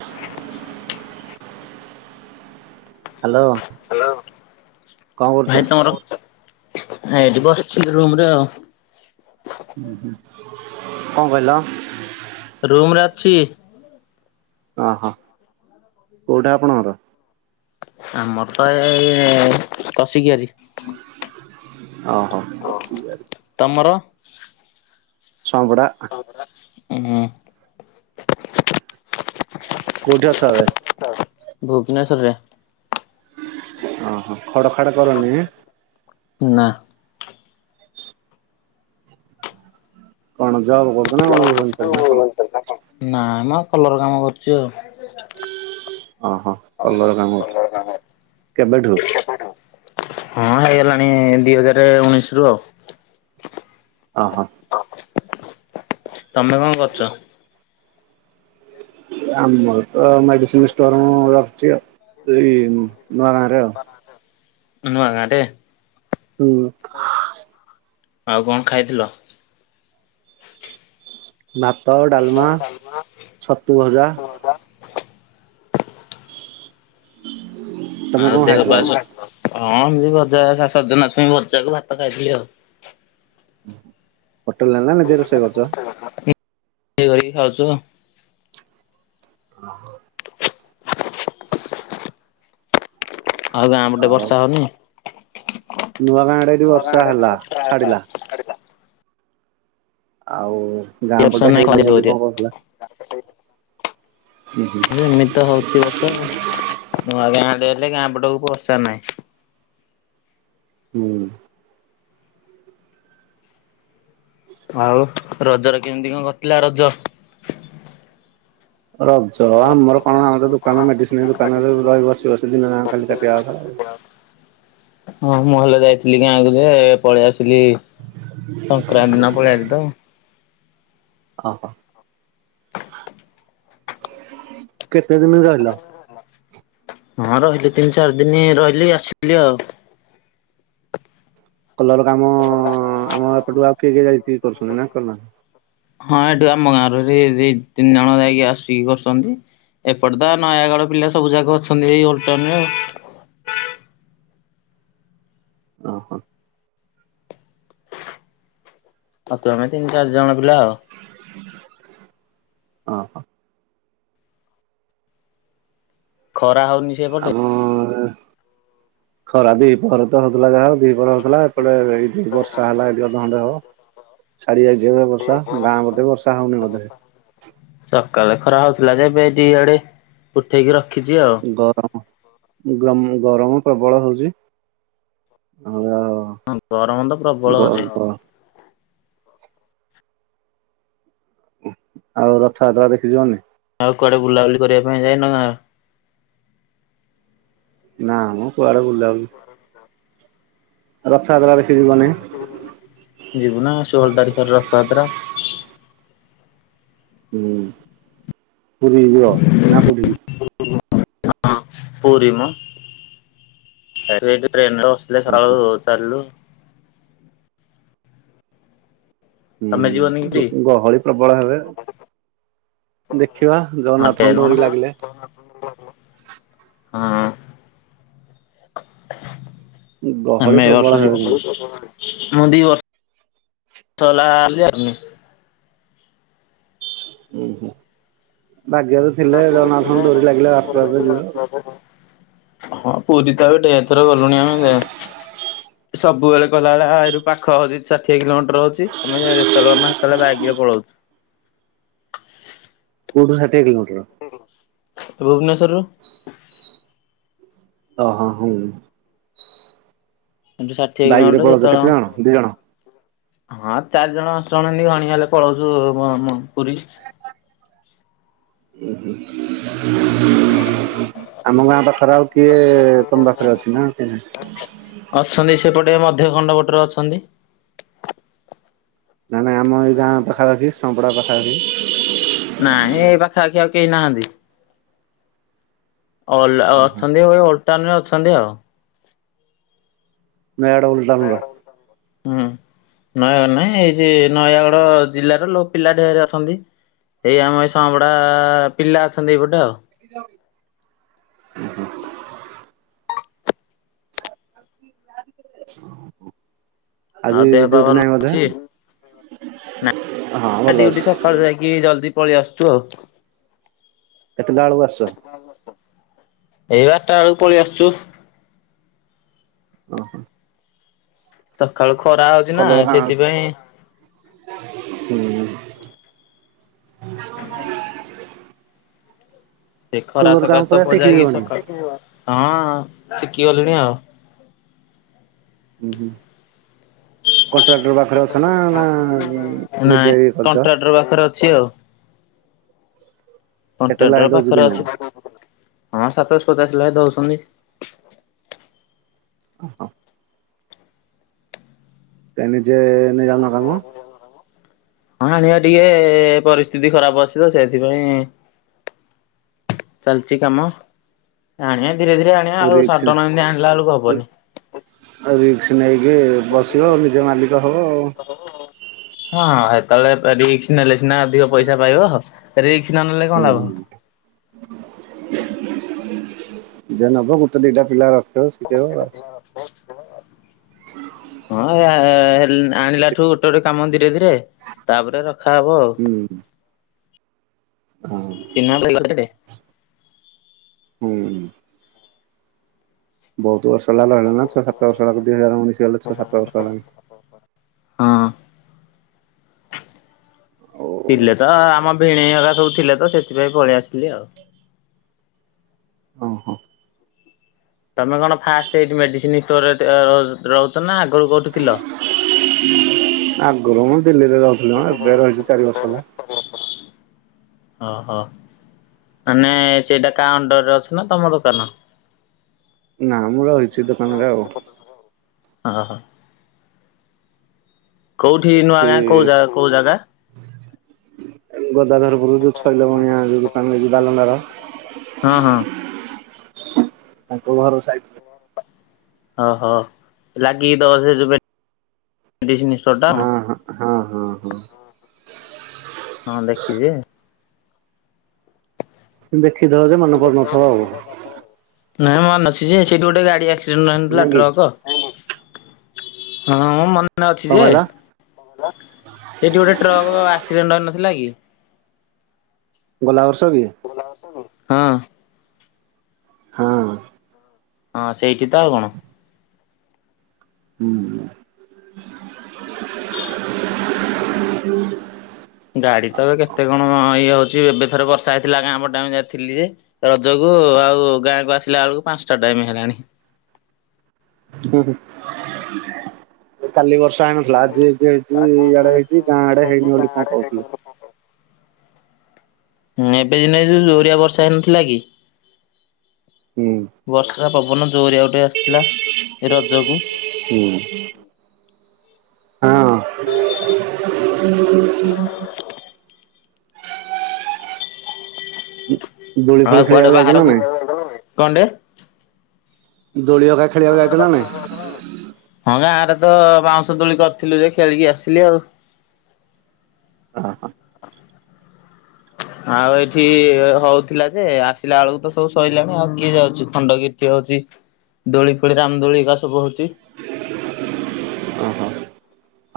[inaudible] Hello. Hello କଣ କରୁଛ ଭାଇ ତମର ଏଠି ବସିଛନ୍ତି ରୁମରେ ଆଉ। ହୁଁ ହୁଁ କଣ କହିଲ? ରୁମ ରେ ଅଛି। ଅହୋ କୋଉଟା ଆପଣଙ୍କର? ଆମର ତ ଏଇ କସିକିଆରି। ଓ ହୋ କସିକିଆରି। ତମର? ସପଡ଼ା। [unintelligible] କୋଉଠି ଅଛ ଏବେ? ଭୁବନେଶ୍ଵରରେ। ଓହୋ ଖଡ୍ ଖାଡ୍ କରନି। ନା। କଣ ଜବ କରୁଚ ନା କଣ ଭୁବନେଶ୍ୱରରେ ନା କଣ? ନାଇଁ ମୁଁ କଲର କାମ କରୁଛି ଆଉ। ଅ ହଁ କଲର କାମ କେବେଠୁ? ହଁ ହେଇଗଲାଣି ଦି ହଜାର ଉଣେଇଶ ରୁ ଆଉ। ଓହୋ। ତମେ କଣ କରୁଛ? ଆମର ତ ମେଡିସିନ ଷ୍ଟୋର ମୁ ରଖୁଛି ଆଉ ଏଇ ନୂଆ ଗାଁ ରେ ଆଉ। ନୁଆ ଗାଁ ରେ। ହୁଁ। ଆଉ କଣ ଖାଇଥିଲ? ଭାତ ଡାଲମା ଛତୁ ଭଜା। ତମେ ଆଉ କଣ ଦେହ ଖାଇଥିଲ ପା ଆଉ? ହଁ ଏମିତି ବଜା ସଜନା ଛୁଇ ବଜାକୁ ଭାତ ଖାଇଥିଲି ଆଉ। ପୋଟଲା ନା। ନିଜେ ରୋଷେଇ କରୁଛ? [unintelligible] ଖାଉଛ। ଓ ହୋ। ଆଉ ଗାଁ ପଟେ ବର୍ଷା ହଉନି? ନୂଆ ଗାଁ ଆଡେ ବର୍ଷା ହେଲା ଛାଡିଲା। ଆଉ ଗାଁ ବର୍ଷା ପଟେ ନାଇଁ ହେଇନି ବୁଲି କଣ କହୁଥିଲା। ହୁଁ ହୁଁ। ଏମିତି ତ ହଉଛି ବର୍ଷା ଆଉ ନୂଆ ଗାଁଆଡେ ହେଲେ ଗାଁ ପଟକୁ ବର୍ଷା ନାହିଁ। ହୁଁ। ଆଉ ରଜ ରେ କେମିତି କଣ କଟିଲା ରଜ? ରଜ ଆମର କଣ ଆମେ ତ ଦୋକାନ ମେଡିସିନ ଦୋକାନରେ ରହି ବସି ବସି ଦିନ ଯା ଖାଲି କାଟିବା କଥା ଆଉ। ହଁ ମୁଁହଲେ ଯାଇଥିଲି ଗାଁକୁ ଯେ ପଳେଇ ଆସିଲି ସଂକ୍ରାନ୍ତି ଦିନ ପଳେଇ ଆଇଲି ତ। ଅହ କେତେ ଦିନ ରହିଲା? ହଁ ରହିଲି ତିନି ଚାରି ଦିନ ରହିଲି ଆସିଲି ଆଉ। କଲର କାମ କଲର୍ କାମ ହ ଆମ ଏପଟୁ ଆଉ କିଏ କିଏ ଯାଇତିକି କରୁଛନ୍ତି ନା କରୁନାହାନ୍ତି? ହଁ ଏଠୁ ଆମ ଗାଁରୁ ରେ ତିନି ଜଣ ଯାଇକି ଆସିକି କରୁଛନ୍ତି। ଏପଟେ ତ ନୟାଗଡ଼ ପିଲା ସବୁ ଯାକ ଅଛନ୍ତି ଏଇ ଓଲଟାଉନରେ ଆଉ। ଓହୋ। [unintelligible] ଆମେ ତିନି ଚାରି ଜଣ ପିଲା ଆଉ। ଅ ହ। ଖରା ହଉନି ହ ସେପଟେ? ଖରା ଦି ପହରେ ତ ହଉଥିଲା ଯାହା ଆଉ। ଦିପହରେ ହଉଥିଲା ଏପଟେ ଏଇ ଦିଇ ବର୍ଷା ହେଲା ଏଟି ଅଧ ଘଣ୍ଟା ହବ। ଛାଡିଯାଇଚି ଏବେ ବର୍ଷା ଗାଁ ପଟେ ବର୍ଷା ହଉନି ବୋଧେ? ସକାଳେ ଖରା ହଉଥିଲା ଯେ ଏବେ ଦି ଆଡେ ଉଠେଇକି ରଖିଛି ଆଉ। ଗରମ ଗ ଗରମ ପ୍ରବଳ ହଉଛି। ଆଉ ହଁ ଗରମ ତ ଗ ପ୍ରବଳ ହଉଛି। ଗ ଆଉ ରଥଯାତ୍ରା ଦେଖିଯିବନି? ଆଉ କୁଆଡେ ବୁଲାବୁଲି କରିବା ପାଇଁ ଯାଇନ ଗାଁ? ନାଁ ମୁଁ କୁଆଡେ ବୁଲାବୁଲି। ରଥଯାତ୍ରା ଦେଖିଯିବନି? ଯିବୁ ନା ଷୋହଳ ତାରିଖରେ ରଥଯାତ୍ରା। ହୁଁ ପୁରୀ ଯିବ ନା କଉଟିକି? ପୁରୀ ମ ଏବେ ଏଇ ଟ୍ରେନ ରେ ବ ଏତେ ଓହୋ ସକାଳୁ ଚାଲିଲୁ। ତମେ ଯିବନି କି ହୁଁ ଗହଳି ପ୍ରବଳ ହେବେ ଆଉ। ଦେଖିବା ହଁ ଜଗନ୍ନାଥଙ୍କ ଟ୍ରେନ କଣ ଡୋରି ଲାଗିଲେ। ହଁ। ଗହଳି ଆମେ ଏ ପ୍ରବଳ ବର୍ଷ ହେବେ ଯିବୁ। କିନ୍ତୁ ମୁଁ ଦିଇ ବର୍ଷ ବର୍ଷ ହେଲା ଯାଉନି। ହୁଁ ହୁଁ ଭାଗ୍ୟରେ ଥିଲେ ଭାଗ୍ୟରେ ଜଗନ୍ନାଥଙ୍କ ଥିଲେ ଡୋରି ଲାଗିଲେ ବାଟରେ ଯିବେ ଆଉ ଜଗନ୍ନାଥ [unintelligible] ହଁ ପୁରୀ ତ ଏବେ ଢେରଥର ଗଲୁଣି ଆମେ ଯେ। ହଁ [inaudible] ସବୁବେଳେ କହିଲା ଭଳିଆ ଏଇଠୁ ପାଖ ହଉଚି ଷାଠିଏ କିଲୋମିଟର ହଉଚି ଆମେ ଯେତେବେଳେ ନା ସେତେବେଳେ ବାଇକ ରେ ପଳଉଚୁ। କୋଉଠୁ ସାଠିଏ କିଲୋମିଟର୍? ଭୁବନେଶ୍ଵରରୁୁ। ଅ ହ ହୁଁ। ଏଠୁ ଷାଠିଏ ବାଇକ ରେ କିଲୋମିଟର ପଳଉଛ କେତେ ଜଣ ଯେତେବେଳେ ଦି ଜଣ? ହଁ ଚାରି ଜଣ ଆଠ ଜଣ ଏନ୍ତି ଘଣି ହେଲେ ପଳଉଛୁ ପୁରୀ। ଆମ ଗାଁ ପାଖରେ ଆଉ କିଏ ତମ ପାଖ ଖରେ ଅଛି ନା କେ ଅଛନ୍ତି ସେପଟେ ମଧ୍ୟ ଖଣ୍ଡପଟରେ ଅଛନ୍ତି। ନା ନାଇ ଆମ ଏଇ ଗାଁ ପାଖପାଖି ସମ୍ପଡ଼ା ପାଖାପାଖି ନାଇଁ ଏ ପାଖାପଖି ଆଉ କେହି ନାହାନ୍ତି। ଅଛନ୍ତି ଓଲ୍ଟାଉନ ରେ ଅଛନ୍ତି ଆଉ। ମ୍ୟାଡ଼ ଉଲଟାଉନର। ହୁଁ ନୟା ନାଇଁ ଏଇ ଯେ ନୟାଗଡ ଜିଲ୍ଲାର ପିଲା ଢେର ଅଛନ୍ତି। ଏଇ ଆମ ଏଇ ସଁପଡା ପିଲା ଅଛନ୍ତି ଏଇପଟେ ଆଉ। [unintelligible] ଓୁ ହୋ [inaudible] [inaudible] ଆଉ ଆଜି ଦେହ ପା ଡ୍ୟୁଟି ଭଲ ନାଇଁ ବୋଧେ ଅଛି। ହଁ ଭଲ ଅଛି। ଆକାଳୁ ଯାଇକି ଜଲଦି ପଳେ ଆସଚୁ ଆଉ। କେତେଟା ଆଳୁ ଆସ ଏଇ ବାରଟା ବେଳକୁ ପଳେଇ ଆସୁଛୁ। ଓହୋ। ସକାଳୁ ଖରା ହଉଚି ନା କଲର ଗାଁ ସେଥିପାଇଁ ହୁଁ ହ [inaudible] ସେ ଖରା କଲର କାମ ସକାଶ ତ ପୁରା ପଜାକି ଶିଖିଯିବଣି? ସକାଳୁ ହଁ ଶିଖିଗଲିଣି ଆଉ। ହୁଁ ହୁଁ। କଣ୍ଟ୍ରାକ୍ଟର ପାଖରେ ଅଛ ନା ନା ନାଇଁ ନିଜେ କରିଚ? [unintelligible] ପାଖରେ ଅଛି ଆଉ। କେତେ ଲେଖା କଣ୍ଟ୍ରାକ୍ଟର ଦଉଛି ପାଖରେ ଦିନକୁ? ଅଛି ହଁ ସାତଶ ପଚାଶ ଲେଖା ଦଉଚନ୍ତି। [unintelligible] ତ ନିଜେ ନେଇ ଯାଉନ କାମ? ହଁ ଆଣିବା ଟିକେ ପରିସ୍ଥିତି ଖରାପ ଅଛି ତ ସେଥିପାଇଁ ଚାଲିଚି କାମ ଆଣିବା ଧୀରେ ଧୀରେ ଆଣିବା ଆଉ ରିକ୍ସ ସଡନ ଏମିତି ଆଣିଲା ବେଳକୁ ହବନି। ରିକ୍ସ ନେଇକି ବସିବ ନିଜ ମାଲିକ ହେବ ଆଉ। ହଁ ହେତେବେଳେ ପ ରିକ୍ସ ନେଲେ ସିନା ଅଧିକ ପଇସା ପାଇବ। ରିକ୍ସ ନ ନେଲେ କଣ ଲାଭ? [inaudible] ଯେ ନବ ଗୋଟେ ଦିଟା ପିଲା ରଖିବ ଶିଖେଇବ ବାସ। [unintelligible] ହଁ ହେ ହେଲ ଆଣିଲାଠୁ ଗୋଟେ ଗୋଟେ କାମ ଧୀରେ ଧୀରେ ତାପରେ ରଖା ହବ ଆଉ। ହୁଁ ହଁ ଚିହ୍ନା [unintelligible] ହୁଁ। ବୋହୁତ ବର୍ଷ ହେଲା ହେଲାଣି ନା ଛଅ ସାତ ବର୍ଷ ଲାଗୁଚି ଦିଇ ହଜାର ଉଣେଇସି ହେଲା ଛଅ ସାତ ବର୍ଷ ହେଲାଣି। ହଁ। ଓ। ଥିଲେ ତ ଆମ ଭିଣେଇ ହେଗା ସବୁ ଥିଲେ ତ ସେଥିପାଇଁ ପଳେଇ ଆସିଲି ଆଉ। ଓ ହୋ। ତମେ କଣ ଫାଷ୍ଟ ଏଇଠି ମେଡିସିନ ଷ୍ଟୋରରେ ତେ ରହୁଚ ନା ଆଗରୁ କୋଉଠି ଥିଲ? ଆଗରୁ ମୁଁ ଦିଲ୍ଲୀରେ ରହୁଥିଲି ମ ଏବେ ରହିଛି ଚାରି ବର୍ଷ ହେଲା। ଓହୋ। ମାନେ ସେଇଟା କା ଅଣ୍ଡରରେ ଅଛ ନା ତମ ଦୋକାନ? ନା ମୁଁ ରହିଚି। [unintelligible] ହଁ। କୋଉଠି ନୂଆ ଗାଁ କଉ ଜାଗା କଉ ଜାଗା? ଗୋଦାଧରପୁର ଯୋଉ ଛଇଲ ବଣିଆ ଯୋଉ ଦୋକାନଛି ବାଲଣ୍ଡାର ହଁ ହଁ। ତାଙ୍କ ଘର ସାଇଟ ଟା। ଓହୋ ଲାଗିକି ତ ସେ ଯୋ ମେଡିସିନ ଷ୍ଟୋର ଟା? ହଁ ହଁ ହଁ ହଁ। ହଁ ଦେଖିଚି। ଦେଖିଥବ ଯେ ମନେ ପଡୁ ନଥବ ଆଉ? ନାଇଁ ମେ ଅଛି ଯେ ସେଇଠି ଗୋଟେ ଗାଡି ଆକ୍ସିଡେଣ୍ଟ ହେଇନଥିଲା ନାଇଁ କି ଟ୍ରକ? ହଁ ମୁଁ ମନେେ ଅଛି କଣ ଯେ କହିଲ ସେଇଠି ଗୋଟେ ଟ୍ରକ ଆକ୍ସିଡେଣ୍ଟ ହେନଥିଲା କି? ଗଲା ବର୍ଷ କି? ହଁ। ହଁ। ହଁ ସେଇଠି ତ ଆଉ କଣ। ହୁଁ। ଗାଡି ତ ଏବେ କେତେ କଣ ଇଏ ହଉଛି ଏବେଥରେ ବ ର୍ଷା ହେଇଥିଲା ଗାଁ ପଟେ ଆମେ ଯାଇ ଥିଲି ଯେ ରଜକୁ ଆଉ ଗାଁକୁ ଆସିଲା ବେଳକୁ ପାଞ୍ଚଟା ଟାଇମ ହେଲାଣି। ହୁଁ ହୁଁ କାଲି ବର୍ଷା ହେଇନ ଥିଲା ଆଜି ହେଇ ହେଇଚି ଇଆଡେ ହେଇଛି ଗାଁ ଆଡେ ହେଇନି ବୋଲି କଁ କହୁଥିଲେ। ହୁଁ ଏବେ ଦିନେ ଯୋଉ ଜୋରିଆ ବର୍ଷା ହେଇନଥିଲା କି। ହୁଁ। ବର୍ଷା ପବନ ଜୋରିଆ ଗୋଟେ ଆସିଥିଲା ଏ ରଜକୁ। ହୁଁ ହଁ। ହଁ। ଦୋଳି ଆଉ ଫୋଳି କୁଆଡେ ଖେଳିବାକୁ ଯାଇଛ ନା ବାହାରକୁ ନାଇଁ କଁ ଟେ। ଦୋଳି ‌ଅକା ଖେଳିବାକୁ ଯାଇଚ ନା ନାଇ। ହଁ ଗାଁ ରେ ତ ବାଉଁଶ ତୋଳି କରିଥିଲୁ ଯେ ଖେଳିକି ଆସିଲି ଆଉ। ଅ ହଁ। ଆଉ ଏଇଠି ହଉଥିଲା ଯେ ଆସିଲା ବେଳକୁ ତ ସବୁ ସଇଲାଣି ଆଉ କିଏ ଯାଉଛି ଖଣ୍ଡଗିରି ଠି ହଉଛି। ଦୋଳି ଫୋଳି ରାମ ଦୋଳିିକା ସବୁ ହଉଛି। ଓହୋ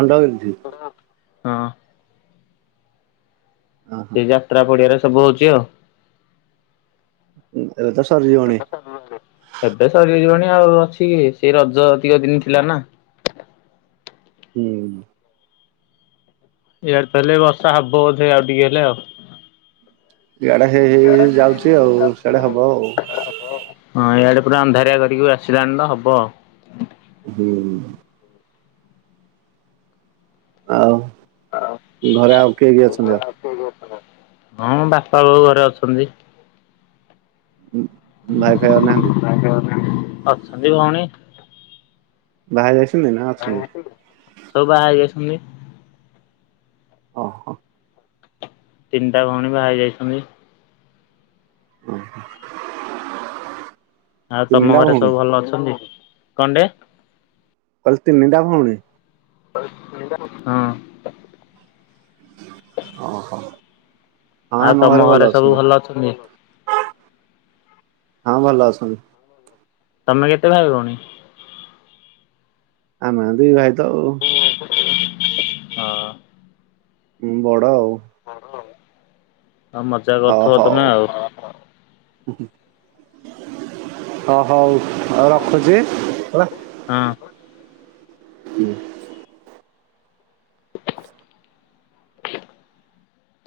ଖଣ୍ଡଗିରି ଠି। ହଁ। ଓହୋ ସେଇ ଯାତ୍ରା ପଡିଆରେ ସବୁ ହଉଛି ଆଉ। ଏବେ ତ ସରି ଯିବଣି। ଏବେ ସରି ଯିବଣି ଆଉ ଅଛି କି ସେଇ ରଜ ତିକ ଦିନ ଥିଲା ନା। ହୁଁ। ଏଇଆଡେ ତାହଲେ ବର୍ଷା ହବ ବୋଧ ଆଉ ଟିକେ ହେଲେ ଆଉ। ଇଆଡେ ହେଇ ହେଇ ହେଇ ଯାଉଛି ଆଉ ସିଆଡେ ହବ ଆଉ। ହଁ ଇଆଡେ ପୁର ଅନ୍ଧାରିଆ କରିକି ବି ଆସିଲାଣି ତ ହବ। ହୁଁ। ଆଉ ଘରେ ଆଉ କିଏ କିଏ ଅଛନ୍ତି ଆଉ। ହଁ ମୋ ବାପା ବାଉ ଘରେ ଅଛନ୍ତି। ହୁଁ। ଅଛନ୍ତି ଭଉଣି। ବାହା ହେଇ ଯାଇଛନ୍ତି ନା ଅଛନ୍ତି। ସବୁ ବାହା ହେଇ ଯାଇଛନ୍ତି। ଅ ହ। ତିନିଟା ଭଉଣୀ ବାହା ହେଇ ଯାଇଛନ୍ତି। ଓ ହୋ। ଆଉ ତମ ଘରେ ସବୁ ଭଲ ଅଛନ୍ତି କଣ ଟେ। କହିଲି ତିନିଟା ଭଉଣୀ। ହଁ। ଅ ହ। ଆଉ ତମ ଘରେ ସବୁ ଭଲ ଅଛନ୍ତି। ହଁ ଭଲ ଅଛନ୍ତି। ତମେ କେତେ ଭାଇ ଭଉଣୀ। ଆମ ଦି ଭାଇ ତ ଆଉ। ହଁ ମୁଁ ବଡ଼ ଆଉ। ବଡ ଆଉ। ମଜା ହ କରୁଥିବ ହଉ ତମେ ଆଉ ହୁଁ ହୁଁ ହ ହଉ। ହଉ ରଖୁଛି। ହେଲା। ହଁ। ହୁଁ।